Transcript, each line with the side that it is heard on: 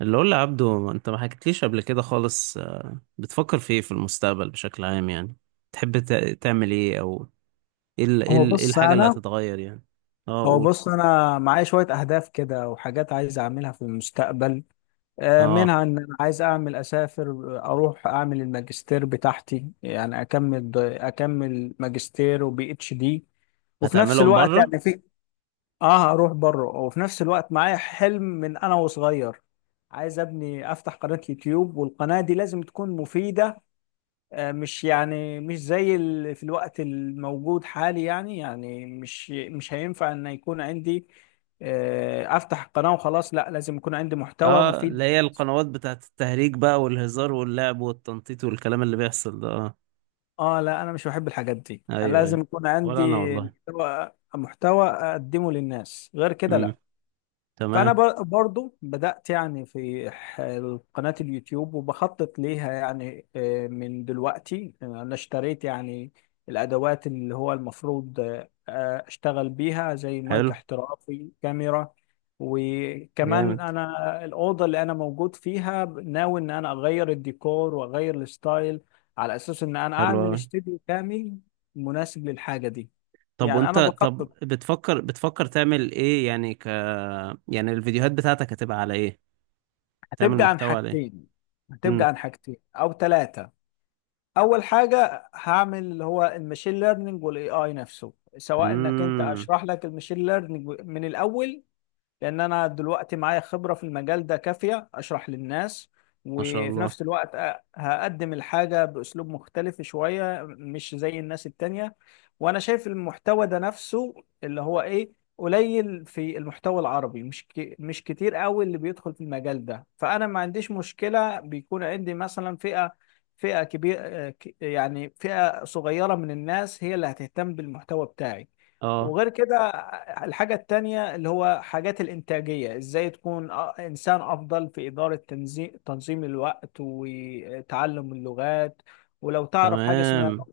right: اللي قول لي عبدو، انت ما حكيتليش قبل كده خالص. بتفكر في ايه في المستقبل بشكل عام يعني؟ تحب تعمل ايه؟ او
left: هو
right: ايه
left: بص
right: الحاجة اللي
left: انا
right: هتتغير يعني؟ اه،
left: هو
right: قول.
left: بص انا معايا شويه اهداف كده وحاجات عايز اعملها في المستقبل.
right: اه،
left: منها ان انا عايز اعمل، اسافر اروح اعمل الماجستير بتاعتي، يعني اكمل ماجستير وبي اتش دي. وفي نفس
right: هتعملهم
left: الوقت
right: بره؟
left: يعني في اه اروح بره. وفي نفس الوقت معايا حلم من انا وصغير، عايز ابني افتح قناه يوتيوب، والقناه دي لازم تكون مفيده. مش زي في الوقت الموجود حالي، يعني مش هينفع ان يكون عندي افتح قناة وخلاص، لا، لازم يكون عندي محتوى
right: اه،
left: مفيد.
right: اللي هي القنوات بتاعت التهريج بقى والهزار واللعب والتنطيط والكلام اللي بيحصل ده. اه.
left: اه، لا، انا مش بحب الحاجات دي،
right: ايوه،
left: لازم
right: ايوه.
left: يكون عندي
right: ولا انا والله.
left: محتوى اقدمه للناس، غير كده
right: امم.
left: لا. فانا
right: تمام.
left: برضو بدات، يعني قناه اليوتيوب وبخطط ليها، يعني من دلوقتي. انا اشتريت يعني الادوات اللي هو المفروض اشتغل بيها، زي مايك
right: حلو.
left: احترافي، كاميرا. وكمان
right: جامد.
left: انا الاوضه اللي انا موجود فيها ناوي ان انا اغير الديكور واغير الستايل، على اساس ان انا
right: حلو
left: اعمل
right: قوي.
left: استوديو كامل مناسب للحاجه دي.
right: طب
left: يعني
right: وانت
left: انا بخطط.
right: طب بتفكر تعمل ايه يعني يعني الفيديوهات بتاعتك هتبقى على ايه؟ تعمل
left: هتبقى عن
right: محتوى عليه؟
left: حاجتين هتبقى
right: امم،
left: عن حاجتين او ثلاثه. اول حاجه هعمل اللي هو المشين ليرنينج والاي اي نفسه، سواء انك انت
right: امم.
left: اشرح لك المشين ليرنينج من الاول، لان انا دلوقتي معايا خبرة في المجال ده كافية اشرح للناس.
right: ما شاء
left: وفي
right: الله.
left: نفس الوقت هقدم الحاجة باسلوب مختلف شوية، مش زي الناس التانية. وانا شايف المحتوى ده نفسه اللي هو ايه، قليل في المحتوى العربي، مش كتير قوي اللي بيدخل في المجال ده. فانا ما عنديش مشكلة بيكون عندي مثلا فئة كبيرة، يعني فئة صغيرة من الناس هي اللي هتهتم بالمحتوى بتاعي.
right: اه،
left: وغير كده، الحاجة التانية اللي هو حاجات الإنتاجية، إزاي تكون إنسان أفضل في إدارة تنظيم الوقت وتعلم اللغات. ولو تعرف حاجة اسمها،
right: تمام،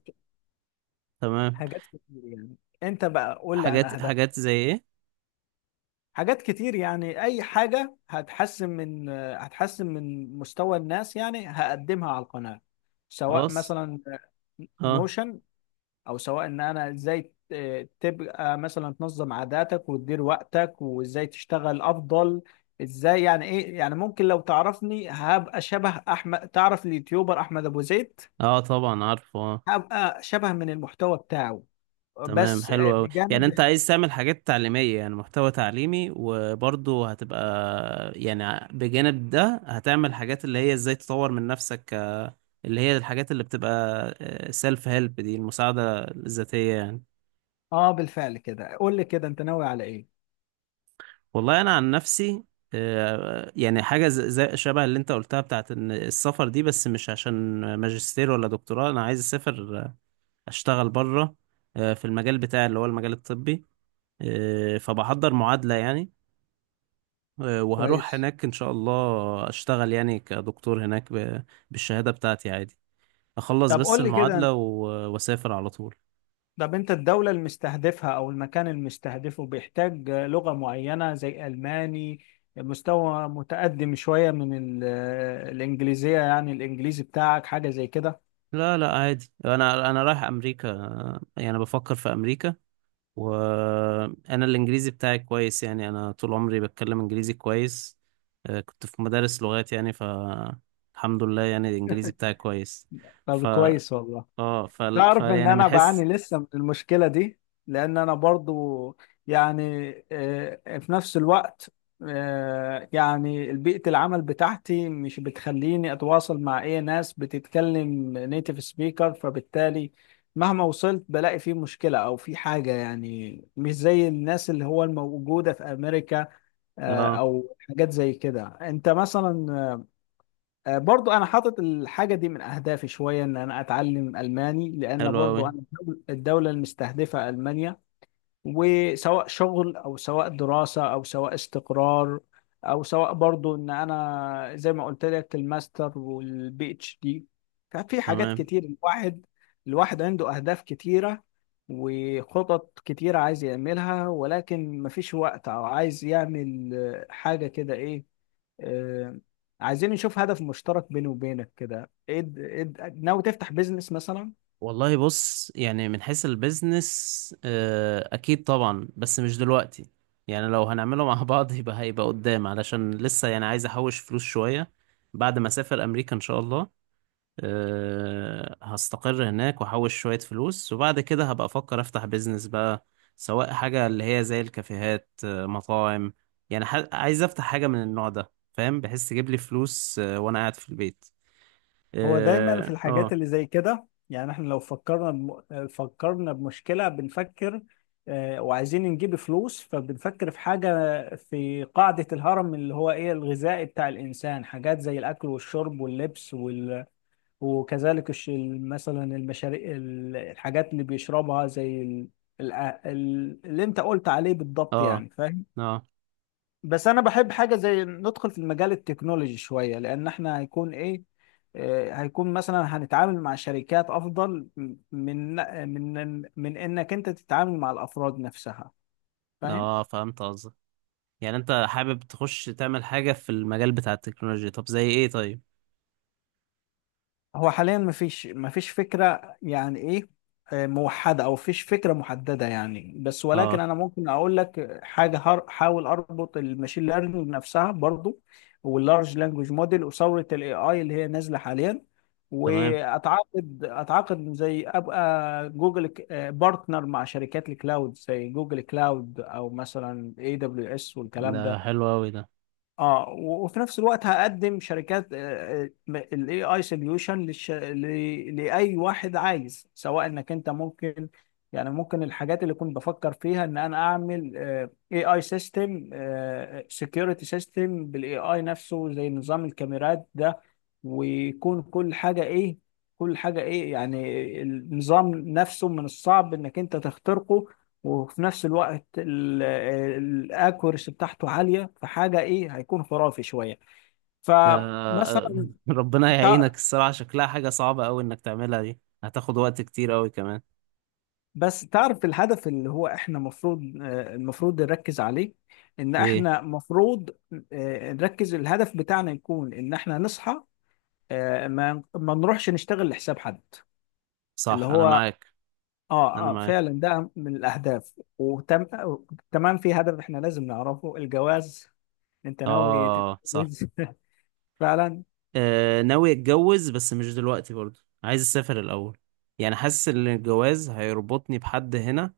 right: تمام.
left: حاجات كتير يعني. أنت بقى قول لي عن
right: حاجات
left: أهداف.
right: حاجات زي ايه؟
left: حاجات كتير يعني، أي حاجة هتحسن من مستوى الناس يعني هقدمها على القناة. سواء
right: خلاص.
left: مثلا
right: اه.
left: نوشن، او سواء ان انا ازاي تبقى مثلا تنظم عاداتك وتدير وقتك وازاي تشتغل افضل. ازاي يعني ايه، يعني ممكن لو تعرفني هبقى شبه احمد، تعرف اليوتيوبر احمد ابو زيد؟
right: اه، طبعا عارفه. اه.
left: هبقى شبه من المحتوى بتاعه،
right: تمام،
left: بس
right: حلو قوي. يعني
left: بجانب.
right: انت عايز تعمل حاجات تعليمية، يعني محتوى تعليمي، وبرضه هتبقى، يعني بجانب ده هتعمل حاجات اللي هي ازاي تطور من نفسك، اللي هي الحاجات اللي بتبقى سيلف هيلب، دي المساعدة الذاتية يعني.
left: اه، بالفعل كده قول لي كده انت ناوي على ايه.
right: والله انا عن نفسي، يعني حاجه زي شبه اللي انت قلتها بتاعت ان السفر دي، بس مش عشان ماجستير ولا دكتوراه. انا عايز اسافر، اشتغل بره، في المجال بتاعي اللي هو المجال الطبي. فبحضر معادله يعني، وهروح
left: كويس.
right: هناك ان شاء الله. اشتغل يعني كدكتور هناك بالشهاده بتاعتي عادي. اخلص
left: طب
right: بس
left: قول لي
right: المعادله
left: كده،
right: واسافر على طول.
left: طب انت الدولة المستهدفها او المكان المستهدفه بيحتاج لغة معينة زي الماني، مستوى متقدم شوية من ال- الانجليزية، يعني الانجليزي بتاعك حاجة زي كده؟
right: لا، لا، عادي. انا رايح امريكا، يعني بفكر في امريكا. وانا الانجليزي بتاعي كويس، يعني انا طول عمري بتكلم انجليزي كويس. كنت في مدارس لغات يعني. الحمد لله، يعني الانجليزي بتاعي كويس.
left: طب
right: ف
left: كويس والله.
right: اه ف... ف
left: تعرف ان
right: يعني من
left: انا
right: حيث.
left: بعاني لسه من المشكله دي، لان انا برضو يعني في نفس الوقت يعني بيئه العمل بتاعتي مش بتخليني اتواصل مع اي ناس بتتكلم نيتيف سبيكر، فبالتالي مهما وصلت بلاقي في مشكله او في حاجه، يعني مش زي الناس اللي هو الموجوده في امريكا
right: اه،
left: او حاجات زي كده انت مثلا. برضو انا حاطط الحاجه دي من اهدافي شويه، ان انا اتعلم الماني، لان
right: حلو قوي،
left: برضو انا الدوله المستهدفه المانيا. وسواء شغل او سواء دراسه او سواء استقرار، او سواء برضو ان انا زي ما قلت لك الماستر والبي اتش دي. ففي حاجات
right: تمام.
left: كتير، الواحد عنده اهداف كتيره وخطط كتيره عايز يعملها، ولكن مفيش وقت، او عايز يعمل حاجه كده ايه. آه، عايزين نشوف هدف مشترك بيني وبينك، كده ناوي تفتح بيزنس مثلا؟
right: والله بص، يعني من حيث البيزنس، اكيد طبعا بس مش دلوقتي. يعني لو هنعمله مع بعض يبقى هيبقى قدام، علشان لسه يعني عايز احوش فلوس شوية بعد ما اسافر امريكا ان شاء الله. هستقر هناك واحوش شوية فلوس، وبعد كده هبقى افكر افتح بيزنس بقى، سواء حاجة اللي هي زي الكافيهات، مطاعم. يعني عايز افتح حاجة من النوع ده. فاهم؟ بحس تجيب لي فلوس وانا قاعد في البيت.
left: هو دايما في
right: اه،
left: الحاجات
right: اه،
left: اللي زي كده، يعني احنا لو فكرنا بمشكلة بنفكر وعايزين نجيب فلوس، فبنفكر في حاجة في قاعدة الهرم اللي هو ايه، الغذائي بتاع الإنسان، حاجات زي الأكل والشرب واللبس وكذلك الش... مثلا المشاريع الحاجات اللي بيشربها زي ال... اللي انت قلت عليه بالضبط،
right: اه،
left: يعني فاهم.
right: اه.
left: بس انا بحب حاجه زي ندخل في المجال التكنولوجي شويه، لان احنا هيكون ايه، هيكون مثلا هنتعامل مع شركات افضل من انك انت تتعامل مع الافراد نفسها، فاهم.
right: فهمت قصدك. يعني انت حابب تخش تعمل حاجة في المجال بتاع التكنولوجيا؟ طب زي ايه؟ طيب.
left: هو حاليا مفيش، فكرة يعني ايه موحدة او فيش فكرة محددة يعني، بس ولكن
right: اه،
left: انا ممكن اقول لك حاجة، حاول اربط الماشين ليرنينج نفسها برضو واللارج لانجوج موديل وثورة الاي اي اللي هي نازلة حاليا،
right: تمام.
left: واتعاقد زي ابقى جوجل بارتنر مع شركات الكلاود زي جوجل كلاود، او مثلا اي دبليو اس
right: ده
left: والكلام ده.
right: حلو اوي ده.
left: اه، وفي نفس الوقت هقدم شركات الاي اي سوليوشن لاي واحد عايز، سواء انك انت ممكن، يعني ممكن الحاجات اللي كنت بفكر فيها ان انا اعمل اي اي سيستم، سكيورتي سيستم بالاي اي نفسه، زي نظام الكاميرات ده. ويكون كل حاجه ايه، يعني النظام نفسه من الصعب انك انت تخترقه، وفي نفس الوقت الاكوريسي بتاعته عاليه، فحاجه ايه، هيكون خرافي شويه.
right: ده.
left: فمثلا
right: ربنا
left: تع-
right: يعينك، الصراحة شكلها حاجة صعبة أوي إنك تعملها دي، هتاخد وقت كتير أوي كمان.
left: بس تعرف الهدف اللي هو احنا المفروض، نركز عليه، ان
right: إيه؟
left: احنا المفروض نركز الهدف بتاعنا يكون ان احنا نصحى، ما نروحش نشتغل لحساب حد اللي
right: صح، أنا
left: هو،
right: معاك. أنا
left: اه، اه،
right: معاك.
left: فعلا ده من الاهداف. وتم، تمام. في هدف احنا لازم نعرفه، الجواز. انت ناوي
right: آه، صح.
left: تتجوز؟ فعلا.
right: آه، ناوي أتجوز بس مش دلوقتي برضه، عايز أسافر الأول. يعني حاسس إن الجواز هيربطني بحد هنا،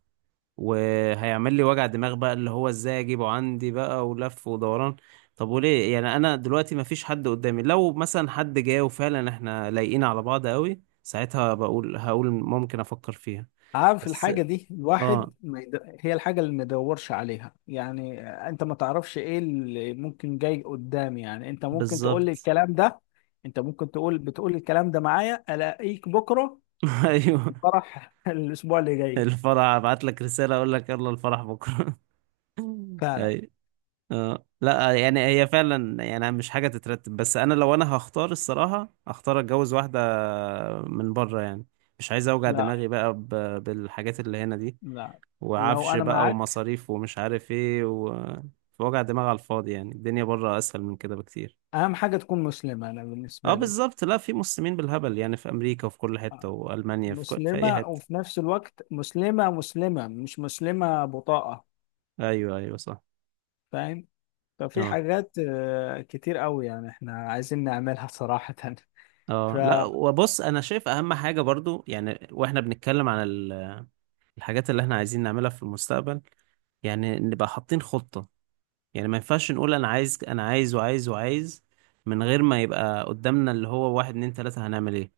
right: وهيعمل لي وجع دماغ بقى، اللي هو إزاي أجيبه عندي بقى ولف ودوران. طب وليه يعني؟ أنا دلوقتي مفيش حد قدامي. لو مثلا حد جاي وفعلا إحنا لايقين على بعض أوي، ساعتها هقول ممكن أفكر فيها
left: عارف
right: بس.
left: الحاجة دي،
right: اه،
left: الواحد ما يد... هي الحاجة اللي ما يدورش عليها يعني. انت ما تعرفش ايه اللي ممكن جاي قدام، يعني انت ممكن تقول لي
right: بالظبط.
left: الكلام ده، انت ممكن بتقول الكلام ده معايا، الاقيك بكرة في
right: ايوه.
left: فرح الاسبوع اللي جاي.
right: الفرح ابعت لك رسالة اقول لك، يلا الفرح بكرة.
left: فعلا.
right: اي. اه لا، يعني هي فعلا يعني مش حاجة تترتب. بس انا لو انا هختار، الصراحة هختار اتجوز واحدة من بره يعني. مش عايز اوجع
left: لا،
right: دماغي بقى بالحاجات اللي هنا دي،
left: لا، لو
right: وعفش
left: انا
right: بقى
left: معاك،
right: ومصاريف ومش عارف ايه وجع دماغ على الفاضي. يعني الدنيا بره اسهل من كده بكتير.
left: اهم حاجة تكون مسلمة انا
right: اه،
left: بالنسبة لي.
right: بالظبط. لا، في مسلمين بالهبل يعني في امريكا وفي كل حتة
left: آه،
right: والمانيا، في اي
left: مسلمة،
right: حتة.
left: وفي نفس الوقت مسلمة، مسلمة مش مسلمة بطاقة،
right: ايوه، ايوه، صح.
left: فاهم. طب في
right: اه،
left: حاجات كتير قوي يعني احنا عايزين نعملها صراحة. ف
right: اه، لا. وبص، انا شايف اهم حاجه برضو يعني، واحنا بنتكلم عن الحاجات اللي احنا عايزين نعملها في المستقبل، يعني نبقى حاطين خطه. يعني ما ينفعش نقول انا عايز، انا عايز وعايز وعايز، من غير ما يبقى قدامنا اللي هو واحد، اتنين، تلاته هنعمل ايه.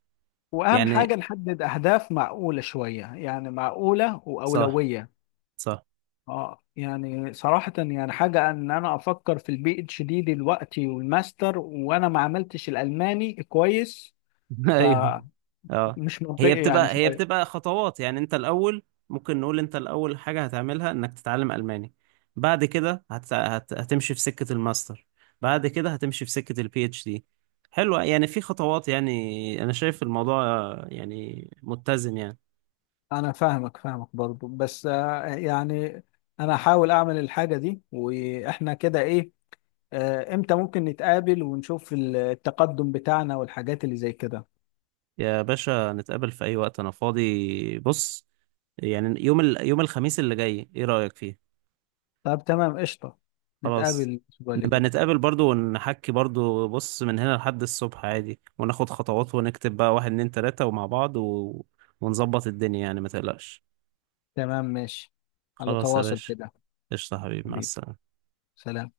left: واهم حاجة
right: يعني
left: نحدد اهداف معقولة شوية، يعني معقولة
right: صح،
left: واولوية.
right: صح.
left: اه، يعني صراحة يعني حاجة ان انا افكر في البي اتش دي دلوقتي والماستر وانا ما عملتش الالماني كويس،
right: ايوه.
left: فمش
right: اه، هي
left: منطقي يعني
right: بتبقى هي
left: شوية.
right: بتبقى خطوات، يعني انت الاول. ممكن نقول انت الاول حاجه هتعملها انك تتعلم الماني. بعد كده هتمشي في سكه الماستر. بعد كده هتمشي في سكه PhD. حلوه، يعني في خطوات، يعني انا شايف الموضوع يعني متزن يعني.
left: انا فاهمك، فاهمك برضو، بس يعني انا هحاول اعمل الحاجة دي، واحنا كده ايه، امتى ممكن نتقابل ونشوف التقدم بتاعنا والحاجات اللي زي كده.
right: يا باشا، نتقابل في اي وقت، انا فاضي. بص، يعني يوم يوم الخميس اللي جاي، ايه رايك فيه؟
left: طب تمام، قشطة. نتقابل
right: خلاص.
left: الأسبوع اللي
right: نبقى
left: جاي.
right: نتقابل برضو ونحكي برضو. بص، من هنا لحد الصبح عادي، وناخد خطوات ونكتب بقى واحد، اتنين، تلاتة، ومع بعض ونظبط الدنيا، يعني ما تقلقش.
left: تمام، ماشي. على
right: خلاص يا
left: تواصل
right: باشا.
left: كده.
right: قشطة حبيبي، مع
left: حبيبي،
right: السلامة.
left: سلام.